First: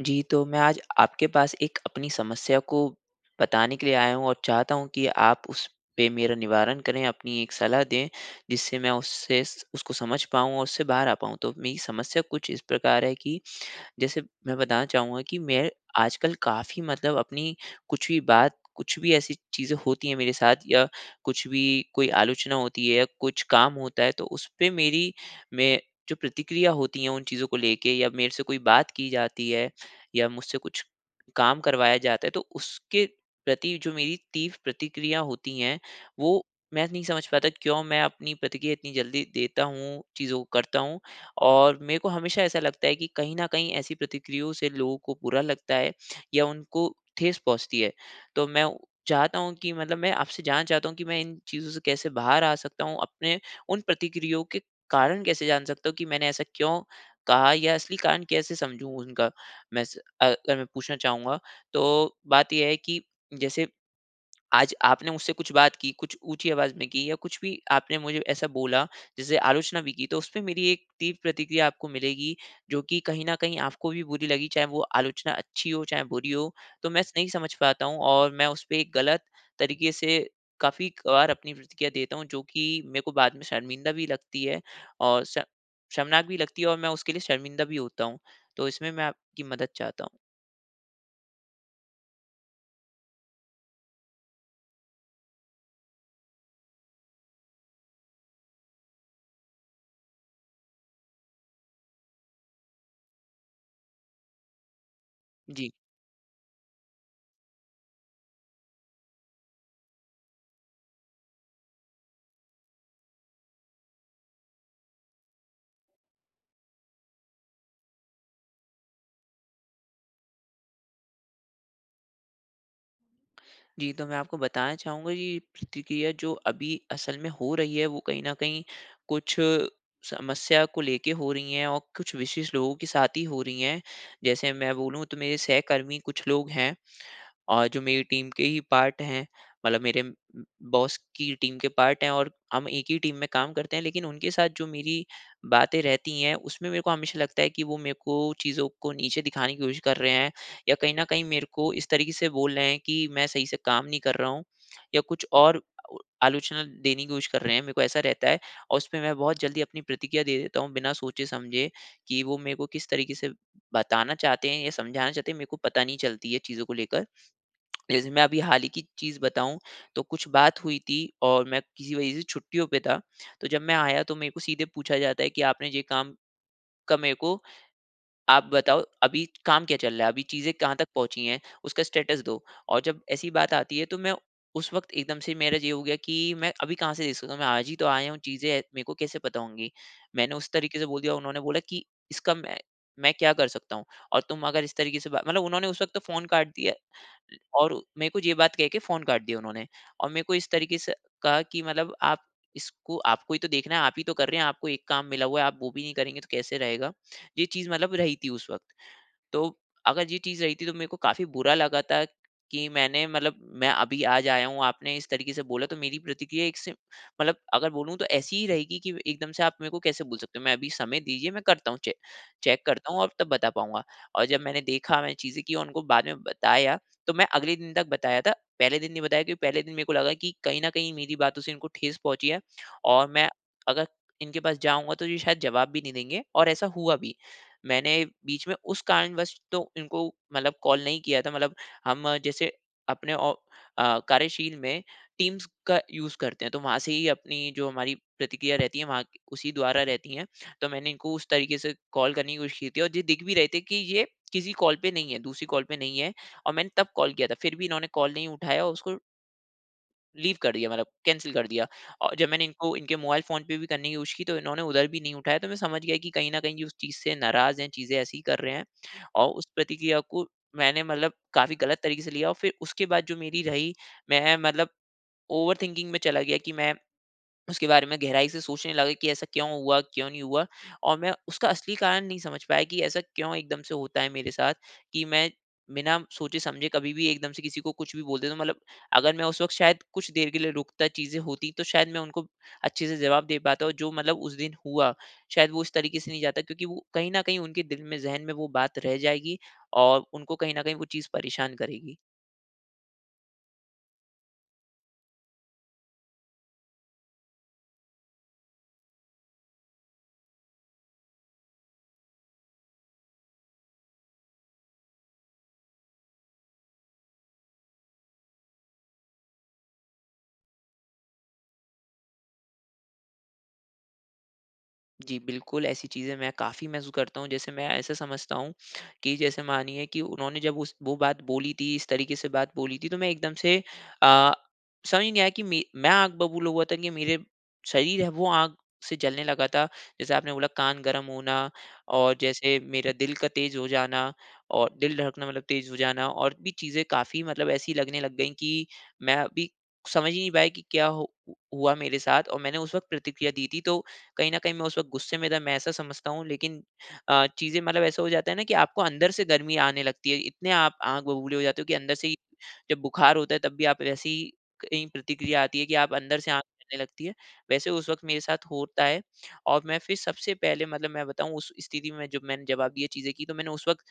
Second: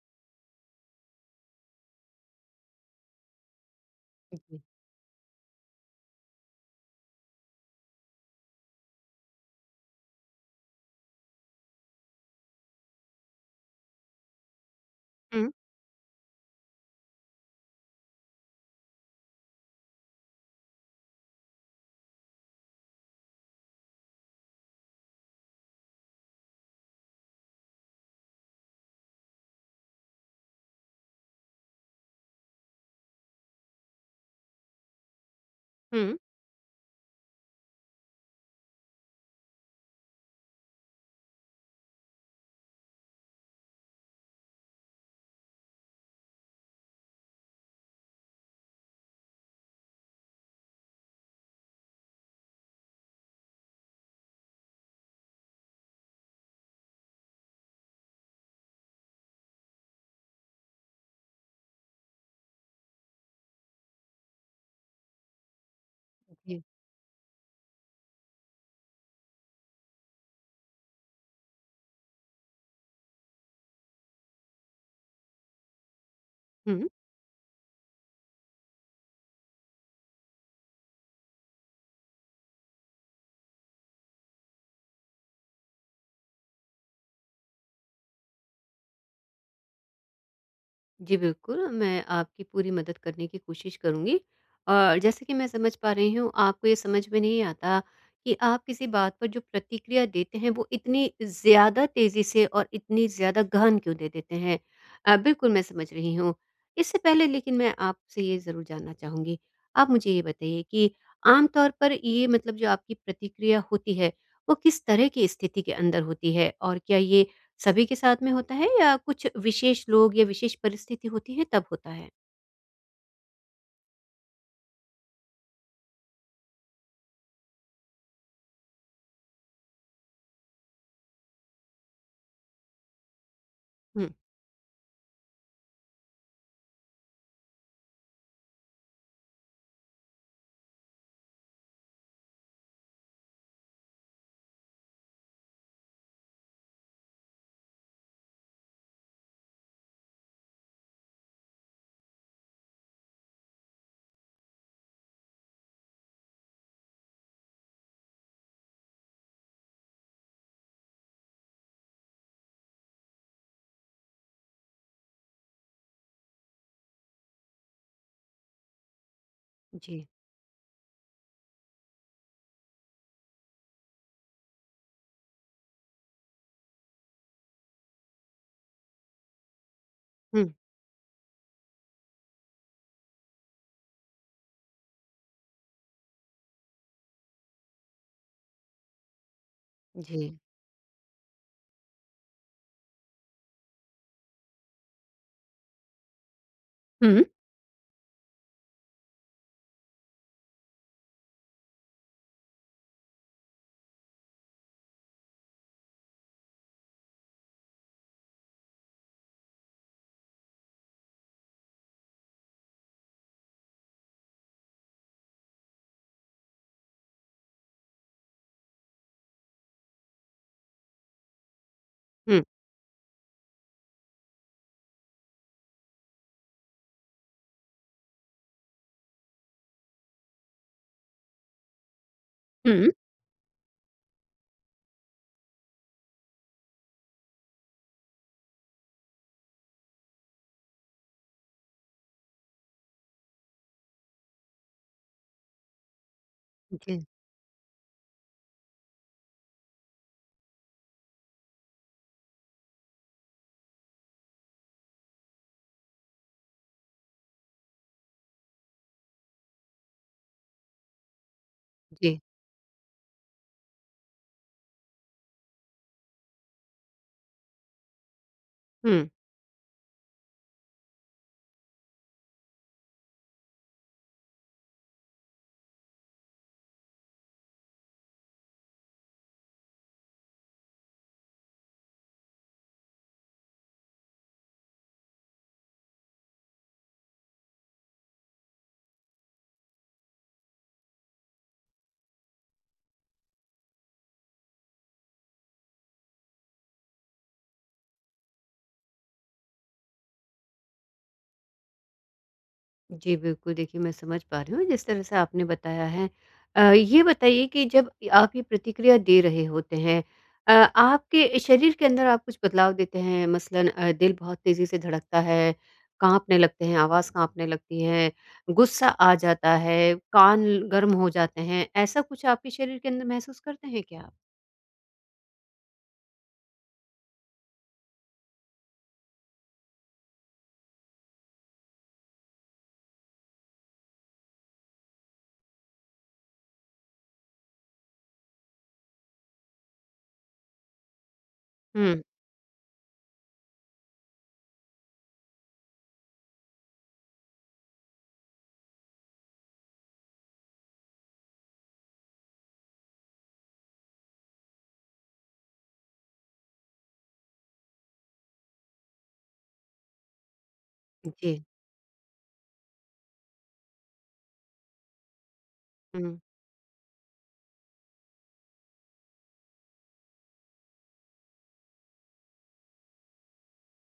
जी, तो मैं आज आपके पास एक अपनी समस्या को बताने के लिए आया हूँ और चाहता हूँ कि आप उस पे मेरा निवारण करें, अपनी एक सलाह दें, जिससे मैं उससे स उसको समझ पाऊँ और उससे बाहर आ पाऊँ। तो मेरी समस्या कुछ इस प्रकार है कि जैसे मैं बताना चाहूँगा कि हुँ, मैं आजकल काफ़ी मतलब अपनी कुछ भी बात, कुछ भी ऐसी चीज़ें होती हैं मेरे साथ, या कुछ भी कोई आलोचना होती है या कुछ काम होता है, तो उस पे मेरी मैं जो प्रतिक्रिया होती है उन चीज़ों को लेके, या मेरे से कोई बात की जाती है या मुझसे कुछ काम करवाया जाता है, तो उसके प्रति जो मेरी तीव्र प्रतिक्रिया होती हैं, हुँ। वो मैं नहीं समझ पाता क्यों मैं अपनी प्रतिक्रिया इतनी जल्दी देता हूँ, चीज़ों को करता हूँ। और मेरे को हमेशा ऐसा लगता है कि कहीं न कहीं ऐसी प्रतिक्रियाओं से लोगों को बुरा लगता है या उनको ठेस पहुँचती है। तो मैं चाहता हूँ कि मतलब मैं आपसे जानना चाहता हूँ कि मैं इन चीज़ों से कैसे बाहर आ सकता हूँ? अपने उन प्रतिक्रियाओं के कारण कैसे जान सकता हूँ कि मैंने ऐसा क्यों कहा, या असली कारण कैसे समझूँ उनका? मैं स अगर मैं पूछना चाहूँगा, तो बात ये है कि जैसे आज आपने मुझसे कुछ बात की, कुछ ऊँची जी। आवाज़ में की या कुछ भी आपने मुझे ऐसा बोला, जिससे आलोचना भी की, तो उसपे मेरी एक तीव्र प्रतिक्रिया आपको मिलेगी, जो कि कहीं न कहीं आपको भी बुरी लगी, चाहे वो आलोचना अच्छी हो, चाहे बुरी हो। हुँ। तो मैं स नहीं समझ पाता हूँ, और मैं उसपे एक गलत तरीके से काफ़ी कभार अपनी प्रतिक्रिया देता हूँ, जो कि मेरे को बाद में शर्मिंदा भी लगती है और श शर्मनाक भी लगती है, और मैं उसके लिए शर्मिंदा भी होता हूँ। तो इसमें मैं आपकी मदद चाहता हूँ। जी, बिल्कुल, मैं आपकी पूरी मदद करने की कोशिश करूँगी। और जैसे कि मैं समझ पा रही हूँ, आपको ये समझ में नहीं आता कि आप किसी बात पर जो प्रतिक्रिया देते हैं, वो इतनी ज़्यादा तेज़ी से और इतनी ज़्यादा गहन क्यों दे देते हैं। बिल्कुल, मैं जी। समझ रही हूँ। इससे पहले लेकिन मैं आपसे ये ज़रूर जानना चाहूँगी, आप मुझे ये बताइए कि आम तौर पर ये मतलब जो आपकी प्रतिक्रिया होती है, वो किस तरह की स्थिति के अंदर होती है? और क्या ये सभी के साथ में होता है या कुछ विशेष लोग या विशेष परिस्थिति होती है तब होता है? जी, तो मैं आपको बताना चाहूँगा कि प्रतिक्रिया जो अभी असल में हो रही है, वो कहीं न कहीं कुछ समस्या को लेके हो रही हैं, और कुछ विशेष लोगों के साथ ही हो रही हैं। हुँ, जैसे मैं बोलूँ, तो मेरे सहकर्मी कुछ लोग हैं, और जो मेरी टीम के ही पार्ट हैं, मतलब मेरे बॉस की टीम के पार्ट हैं और हम एक ही टीम में काम करते हैं, लेकिन उनके साथ जो मेरी बातें रहती हैं, उसमें मेरे को हमेशा लगता है कि वो मेरे को चीज़ों को नीचे दिखाने की कोशिश कर रहे हैं, या कहीं न कहीं मेरे को इस तरीके से बोल रहे हैं कि मैं सही से काम नहीं कर रहा हूँ, या कुछ और आलोचना देने की कोशिश कर रहे हैं, मेरे को ऐसा रहता है। और उसपे मैं बहुत जल्दी अपनी प्रतिक्रिया दे देता हूँ बिना सोचे-समझे, कि वो मेरे को किस तरीके से बताना चाहते हैं या समझाना चाहते हैं, मेरे को पता नहीं चलती है चीज़ों को लेकर। जैसे मैं अभी हाल ही की चीज़ बताऊँ, तो जी। कुछ बात हुई थी और मैं किसी वजह से छुट्टियों पे था। तो जब मैं आया, तो मेरे को सीधे पूछा जाता है कि आपने ये काम का, मेरे को आप बताओ अभी काम क्या चल रहा है? अभी हुँ, चीज़ें कहाँ तक पहुँची हैं? उसका स्टेटस दो। और जब ऐसी बात आती है, तो मैं उस वक़्त एकदम से मेरा ये हो गया कि मैं अभी कहाँ से दे सकता हूँ? मैं आज ही तो आया हूँ, चीज़ें मेरे को कैसे पता होंगी? जी। मैंने उस तरीके से बोल दिया। उन्होंने बोला कि इसका मैं क्या कर सकता हूँ? और तुम अगर इस तरीके से बा मतलब उन्होंने उस वक़्त तो फ़ोन काट दिया। हुँ, और मेरे को ये बात कह के फ़ोन काट दिया उन्होंने, और मेरे को इस तरीके से कहा कि मतलब आप इसको, आपको ही तो देखना है, आप ही तो कर रहे हैं, आपको एक काम मिला हुआ है, आप वो भी नहीं करेंगे तो कैसे रहेगा? ये चीज़ मतलब रही थी उस वक़्त। तो अगर ये चीज़ रही थी, तो मेरे को काफ़ी बुरा लगा था कि मैंने मतलब, मैं अभी आज आया हूँ, आपने इस तरीके से बोला, तो मेरी प्रतिक्रिया एक से मतलब अगर बोलूँ तो ऐसी ही रहेगी कि एकदम से आप मेरे को कैसे बोल सकते हो, मैं अभी समय दीजिए, मैं करता हूँ चेक, हुँ, करता हूँ और तब बता पाऊंगा। और जब मैंने देखा, मैंने चीज़ें की और उनको बाद में बताया, तो मैं अगले दिन तक बताया था। पहले दिन नहीं बताया, क्योंकि पहले दिन मेरे को लगा कि कहीं ना कहीं मेरी बातों से इनको ठेस पहुंची है, हुँ, और मैं अगर इनके पास जाऊंगा तो ये शायद जवाब भी नहीं देंगे, और ऐसा हुआ भी। मैंने बीच में उस कारणवश तो इनको मतलब कॉल नहीं किया था, मतलब हम जैसे अपने कार्यशील में टीम्स का यूज़ करते हैं, तो वहाँ से ही जी, अपनी जो हमारी प्रतिक्रिया रहती है उसी द्वारा रहती हैं। तो मैंने इनको उस तरीके से कॉल करने की कोशिश की थी, और ये दिख भी रहे थे कि ये किसी कॉल पे नहीं है, दूसरी कॉल पे नहीं है, और मैंने तब कॉल किया था, फिर भी इन्होंने कॉल नहीं उठाया और उसको लीव कर दिया, मतलब कैंसल कर दिया। और जी। जब मैंने इनको इनके मोबाइल फ़ोन पे भी करने की कोशिश की, तो इन्होंने उधर भी नहीं उठाया, तो मैं समझ गया कि कहीं न कहीं ये उस चीज़ से नाराज़ हैं, चीज़ें ऐसी ही कर रहे हैं। हुँ। और उस प्रतिक्रिया को मैंने मतलब काफ़ी गलत तरीके से लिया, और फिर उसके बाद जो मेरी रही, मैं मतलब ओवरथिंकिंग में चला गया, कि मैं उसके बारे में गहराई से सोचने लगा कि ऐसा क्यों हुआ, क्यों नहीं हुआ? और मैं उसका असली कारण नहीं समझ पाया कि ऐसा क्यों एकदम से होता है मेरे साथ, कि मैं बिना सोचे-समझे कभी भी एकदम से किसी को कुछ भी बोल देता हूँ। मतलब अगर मैं उस वक़्त शायद कुछ देर के लिए रुकता, चीज़ें होती, तो शायद मैं उनको अच्छे से जवाब दे पाता, और जो मतलब उस दिन हुआ, शायद वो इस तरीके से नहीं जाता, क्योंकि वो कहीं न कहीं उनके दिल में, ज़हन में वो बात रह जाएगी, और उनको कहीं न कहीं वो चीज़ परेशान करेगी। जी, बिल्कुल देखिए मैं समझ पा रही हूँ जिस तरह से आपने बताया है। ये बताइए कि जब आप ये प्रतिक्रिया दे रहे होते हैं आपके शरीर के अंदर आप कुछ बदलाव देते हैं? मसलन दिल बहुत तेज़ी से धड़कता है, काँपने लगते हैं, आवाज़ काँपने लगती है, गुस्सा आ जाता है, कान गर्म हो जाते हैं, ऐसा कुछ आपके शरीर के अंदर महसूस करते हैं क्या आप? जी, बिल्कुल ऐसी चीज़ें मैं काफ़ी महसूस करता हूँ। जैसे मैं ऐसा समझता हूँ कि जैसे मानिए कि उन्होंने जब उस वो बात बोली थी, इस तरीके से बात बोली थी, तो मैं एकदम से अ, समझ नहीं आया कि मे मैं आग बबूल हुआ था कि मेरे शरीर है वो आग से जलने लगा था। जैसे आपने बोला कान गरम होना, हुँ, और जैसे मेरा दिल का तेज़ हो जाना और दिल धड़कना, मतलब तेज़ हो जाना, और भी चीज़ें काफ़ी मतलब ऐसी लगने लग गई कि मैं अभी समझ ही नहीं पाया कि क्या हो हुआ मेरे साथ, और मैंने उस वक़्त प्रतिक्रिया दी थी, तो कहीं न कहीं मैं उस वक़्त गुस्से में था, मैं ऐसा समझता हूँ। लेकिन चीज़ें मतलब ऐसा हो जाता है ना कि आपको अंदर से गर्मी आने लगती है। इतने आप आग जी। बबूले हो जाते हो कि अंदर से ही, जब बुखार होता है तब भी आप वैसी ही कहीं प्रतिक्रिया आती है, कि आप हुँ, अंदर से आग चढ़ने लगती है। वैसे उस वक़्त मेरे साथ होता है, और मैं फिर सबसे पहले मतलब, मैं बताऊँ उस स्थिति में जब मैंने जवाब दिए, चीज़ें की, तो मैंने उस वक़्त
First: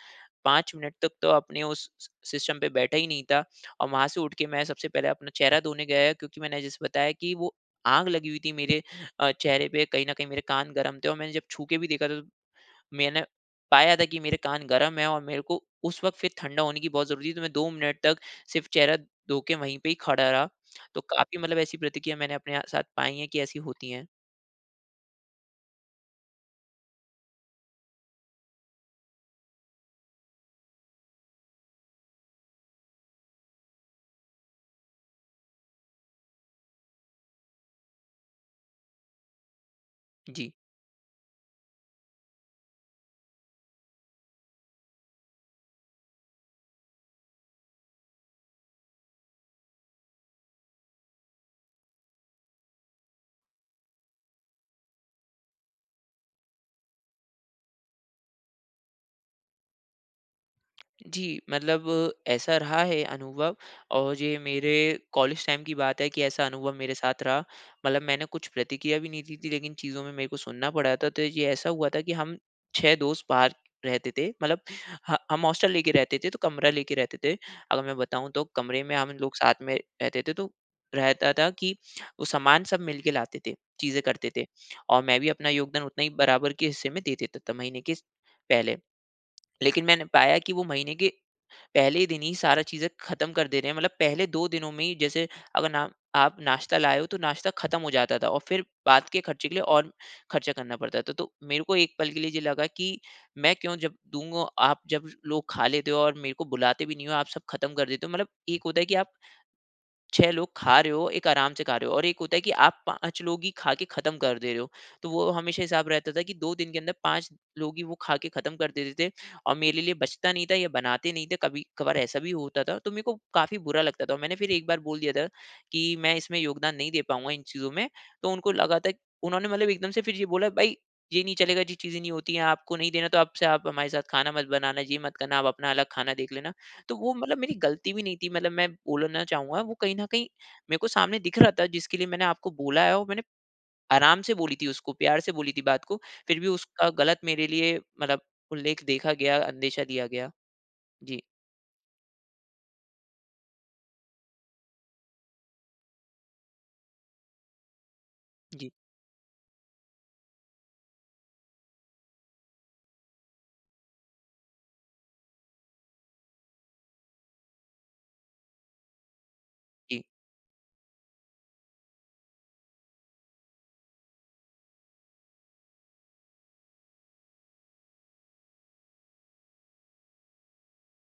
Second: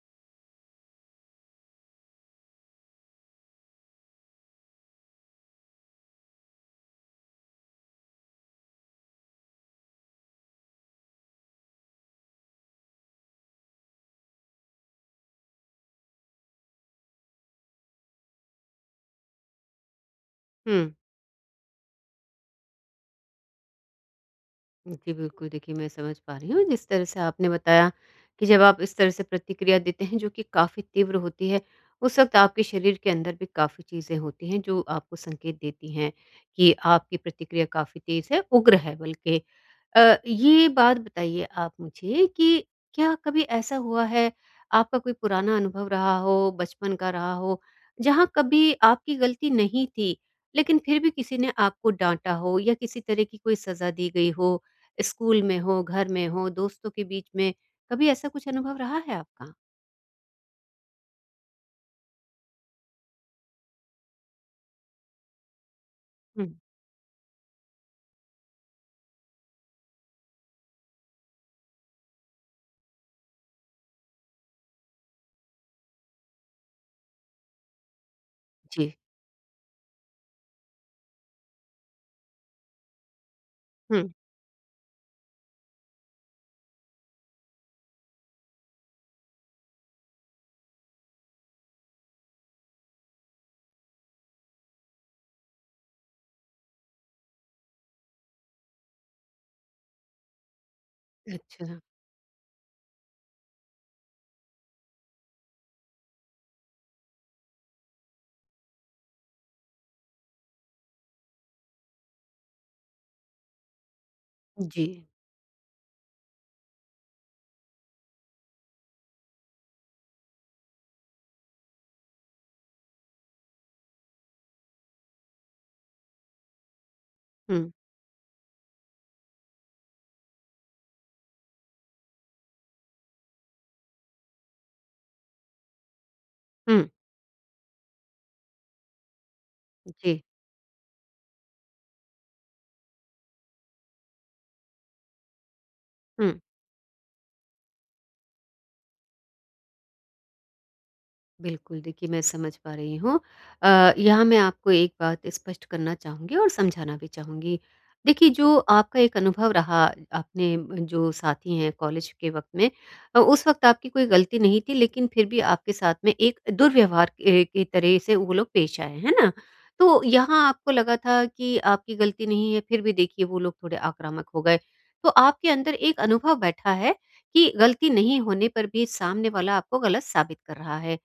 5 मिनट तक तो अपने उस सिस्टम पे बैठा ही नहीं था, और वहाँ से उठ के मैं सबसे पहले अपना चेहरा धोने गया, क्योंकि मैंने जैसे बताया कि वो आग लगी हुई थी मेरे चेहरे पे। कहीं न कहीं मेरे कान गरम थे, और मैंने जब छू के भी देखा, तो मैंने पाया था कि मेरे कान गरम है, और मेरे को उस वक़्त फिर ठंडा होने की बहुत ज़रूरत थी, तो मैं 2 मिनट तक सिर्फ़ चेहरा धो के वहीं पे ही खड़ा रहा। हुँ। तो काफ़ी मतलब ऐसी प्रतिक्रिया मैंने अपने साथ पाई हैं कि ऐसी होती हैं। जी, बिल्कुल देखिए मैं समझ पा रही हूँ जिस तरह से आपने बताया कि जब आप इस तरह से प्रतिक्रिया देते हैं जो कि काफ़ी तीव्र होती है, उस वक़्त आपके शरीर के अंदर भी काफ़ी चीज़ें होती हैं जो आपको संकेत देती हैं कि आपकी प्रतिक्रिया काफ़ी तेज़ है, उग्र है बल्कि। जी। ये बात बताइए आप मुझे कि क्या कभी ऐसा हुआ है, आपका कोई पुराना अनुभव रहा हो, बचपन का रहा हो, जहाँ कभी आपकी गलती नहीं थी, लेकिन फिर भी किसी ने आपको डाँटा हो या किसी तरह की कोई सज़ा दी गई हो, स्कूल में हो, घर में हो, दोस्तों के बीच में, कभी ऐसा कुछ अनुभव रहा है आपका? जी, मतलब ऐसा रहा है अनुभव, और ये मेरे कॉलेज टाइम की बात है, कि ऐसा हुँ, अनुभव मेरे साथ रहा। मतलब मैंने कुछ प्रतिक्रिया भी नहीं दी थी, लेकिन चीज़ों में मेरे को सुनना पड़ा था। तो ये ऐसा हुआ था कि हम 6 दोस्त बाहर रहते थे। मतलब ह हम हॉस्टल लेके रहते थे, तो कमरा लेके रहते थे। अगर मैं बताऊँ, तो कमरे में जी, हम लोग साथ में रहते थे, तो रहता था कि वो सामान सब मिल के लाते थे, चीज़ें हुँ, करते थे। और मैं भी अपना योगदान उतना ही बराबर के हिस्से में दे देता था, महीने के पहले। लेकिन मैंने पाया कि वो महीने के पहले दिन ही सारा चीज़ें ख़त्म कर दे रहे हैं। मतलब पहले 2 दिनों में ही, जैसे अगर ना आप नाश्ता लाए हो तो नाश्ता ख़त्म हो जाता था, और फिर बाद के खर्चे के लिए और खर्चा करना पड़ता था। तो मेरे को अच्छा, एक पल के लिए ये लगा कि मैं क्यों जब दूँगा, आप जब लोग खा लेते हो और मेरे को बुलाते भी नहीं हो, आप सब ख़त्म कर देते हो। मतलब एक होता है कि आप 6 लोग खा रहे हो, एक आराम से खा रहे हो, और एक होता है कि आप 5 लोग ही खा के खत्म कर दे रहे हो। जी, तो वो हमेशा हिसाब रहता था कि 2 दिन के अंदर 5 लोग ही वो खा के खत्म कर देते थे, और मेरे लिए बचता नहीं था या बनाते नहीं थे, कभी-कभार ऐसा भी होता था, तो मेरे को काफ़ी बुरा लगता था, और मैंने फिर एक बार बोल दिया था कि मैं इसमें योगदान नहीं दे पाऊँगा इन चीज़ों हुँ, में। तो उनको लगा था, उन्होंने मतलब एकदम से फिर ये बोला, "भई, ये नहीं चलेगा, ये चीज़ें नहीं होती हैं, आपको नहीं देना तो अब से आप हमारे साथ खाना मत बनाना, ये मत करना, आप अपना अलग खाना देख लेना।" हुँ, तो वो मतलब मेरी गलती भी नहीं थी, मतलब मैं बोलना चाहूँगा। वो कहीं न जी, कहीं मेरे को सामने दिख रहा था, जिसके लिए मैंने आपको बोला है, और मैंने आराम से बोली थी उसको, प्यार से बोली थी बात को, हुँ। फिर भी उसका गलत मेरे लिए मतलब उल्लेख देखा गया, अंदेशा दिया गया। जी, बिल्कुल, देखिए मैं समझ पा रही हूँ। यहाँ मैं आपको एक बात स्पष्ट करना चाहूँगी और समझाना भी चाहूँगी। देखिए जो जी, आपका एक अनुभव रहा आपने जो साथी हैं कॉलेज के वक़्त में उस वक़्त आपकी कोई गलती नहीं थी लेकिन फिर भी आपके साथ में एक दुर्व्यवहार ए की तरह से वो लोग पेश आए, है ना? तो जी, यहाँ आपको लगा था कि आपकी गलती नहीं है, फिर भी देखिए वो लोग थोड़े आक्रामक हो गए। तो आपके अंदर एक अनुभव बैठा है कि गलती नहीं होने पर भी सामने वाला आपको गलत साबित कर रहा है।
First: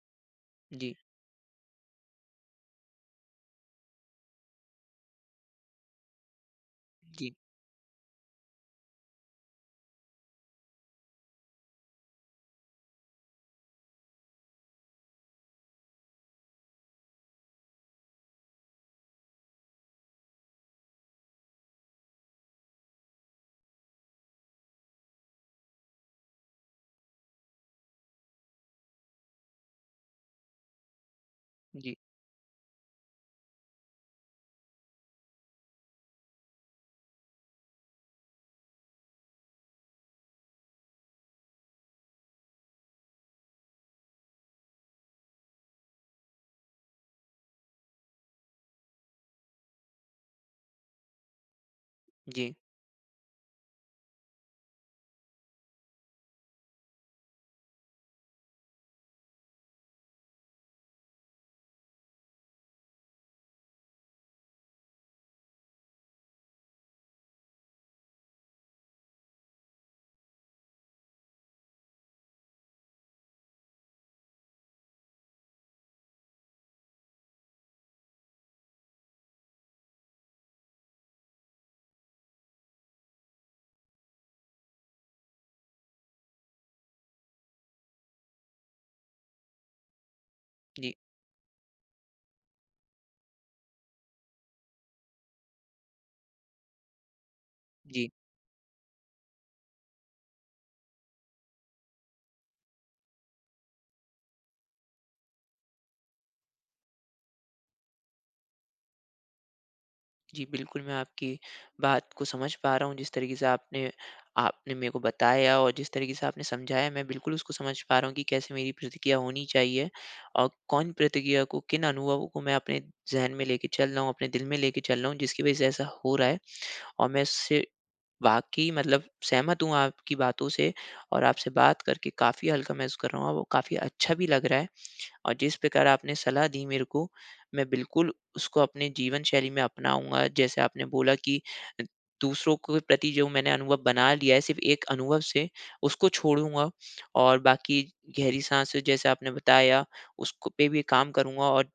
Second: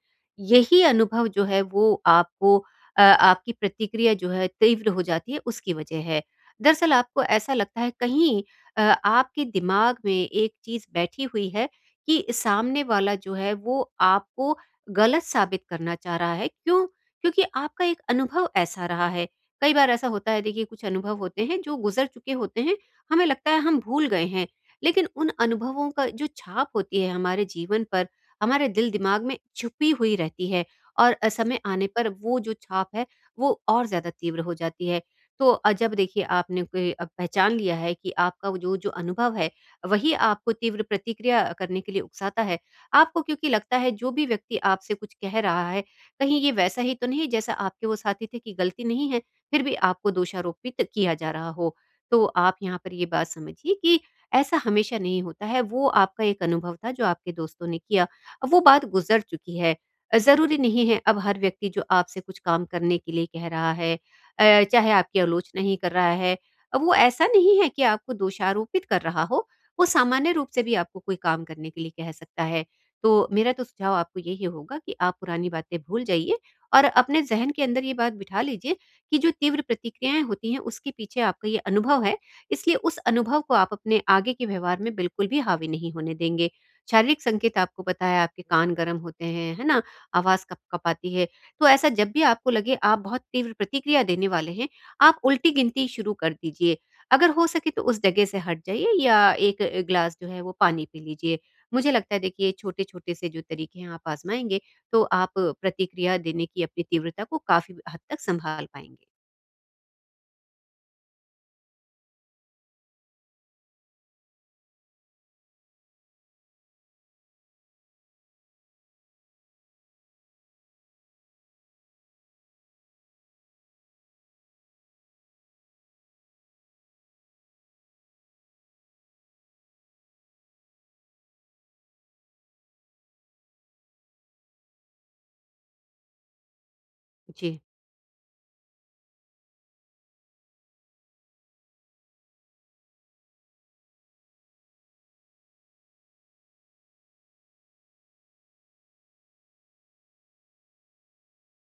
यही जी, अनुभव जो है वो आपको आपकी प्रतिक्रिया जो है तीव्र हो जाती है उसकी वजह है। दरअसल आपको जी, ऐसा लगता है कहीं आपके दिमाग में एक चीज़ बैठी हुई है कि सामने वाला जो है वो आपको गलत साबित करना चाह रहा है। क्यों? क्योंकि आपका एक अनुभव ऐसा रहा है। कई बार ऐसा होता है देखिए कुछ अनुभव होते हैं जो गुज़र चुके होते हैं, हमें लगता है हम भूल गए हैं। लेकिन उन अनुभवों का जो छाप होती है हमारे जीवन पर हमारे दिल-दिमाग में छुपी हुई रहती है और समय आने जी, पर वो जो छाप है, वो और ज़्यादा तीव्र हो जाती है। तो जब देखिए आपने कोई पहचान लिया है कि आपका वो जो जो अनुभव है, वही आपको तीव्र प्रतिक्रिया करने के लिए उकसाता है, आपको क्योंकि लगता है जो भी व्यक्ति आपसे कुछ कह रहा है, कहीं ये वैसा ही तो नहीं जैसा आपके वो साथी थे कि गलती नहीं है, फिर भी आपको दोषारोपित किया जा रहा हो। तो जी, आप यहाँ पर ये बात समझिए कि ऐसा हमेशा नहीं होता है, वो आपका एक अनुभव था जो आपके दोस्तों ने किया। वो बात गुजर चुकी है। ज़रूरी नहीं है अब हर व्यक्ति जो आपसे कुछ काम करने के लिए कह रहा है चाहे आपकी आलोचना ही कर रहा है, वो ऐसा नहीं है कि आपको दोषारोपित कर रहा हो, वो सामान्य रूप से भी आपको कोई काम करने के लिए कह सकता है। तो मेरा तो सुझाव आपको यही होगा कि आप पुरानी बातें भूल जाइए और अपने ज़हन के अंदर ये बात बिठा लीजिए कि जो तीव्र प्रतिक्रियाएँ होती हैं, उसके पीछे आपका ये अनुभव है, इसलिए उस अनुभव को आप अपने आगे के व्यवहार में बिल्कुल भी हावी नहीं होने देंगे। शारीरिक संकेत आपको पता है, आपके कान गर्म होते हैं, है ना? आवाज़ जी, कँप-कँपाती है। तो ऐसा जब भी आपको लगे आप बहुत तीव्र प्रतिक्रिया देने वाले हैं, आप उल्टी गिनती शुरू कर दीजिए। अगर हो सके तो उस जी। जगह से हट जाइए या एक ग्लास जो है वो पानी पी लीजिए। मुझे लगता है देखिए छोटे-छोटे से जो तरीके हैं आप आज़माएँगे, तो आप प्रतिक्रिया देने की अपनी तीव्रता को काफ़ी हद तक सँभाल पाएँगे। जी, बिल्कुल, मैं आपकी बात को समझ पा रहा हूँ, जिस तरीके से आपने आपने मेरे को बताया और जिस तरीके से आपने समझाया, मैं बिल्कुल उसको समझ पा रहा हूँ कि कैसे मेरी प्रतिक्रिया होनी चाहिए और कौन प्रतिक्रिया को, किन अनुभवों को मैं अपने ज़हन में लेके चल रहा हूँ, अपने दिल में लेके चल रहा हूँ, जिसकी वज़ह से ऐसा हो रहा है, और मैं इससे वाक़ई मतलब सहमत हूँ आपकी बातों से, और आपसे बात करके काफ़ी हल्का महसूस कर रहा हूँ, और वो काफ़ी अच्छा भी लग रहा है। और जिस प्रकार आपने सलाह दी मेरे को, जी, मैं बिल्कुल उसको अपने जीवन शैली में अपनाऊँगा। जैसे आपने बोला कि अ, दूसरों के प्रति जो मैंने अनुभव बना लिया है सिर्फ़ एक अनुभव से, उसको छोड़ूँगा, और बाकी गहरी साँस जैसे आपने बताया, उसको पे भी काम करूँगा, और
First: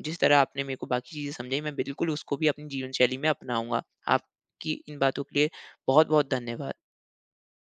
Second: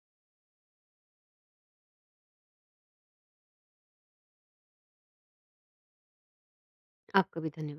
जिस तरह आपने मेरे को बाकी चीज़ें समझाई, मैं बिल्कुल उसको भी अपनी जीवन शैली में अपनाऊँगा। आपकी इन बातों के लिए बहुत-बहुत धन्यवाद। आपका भी धन्य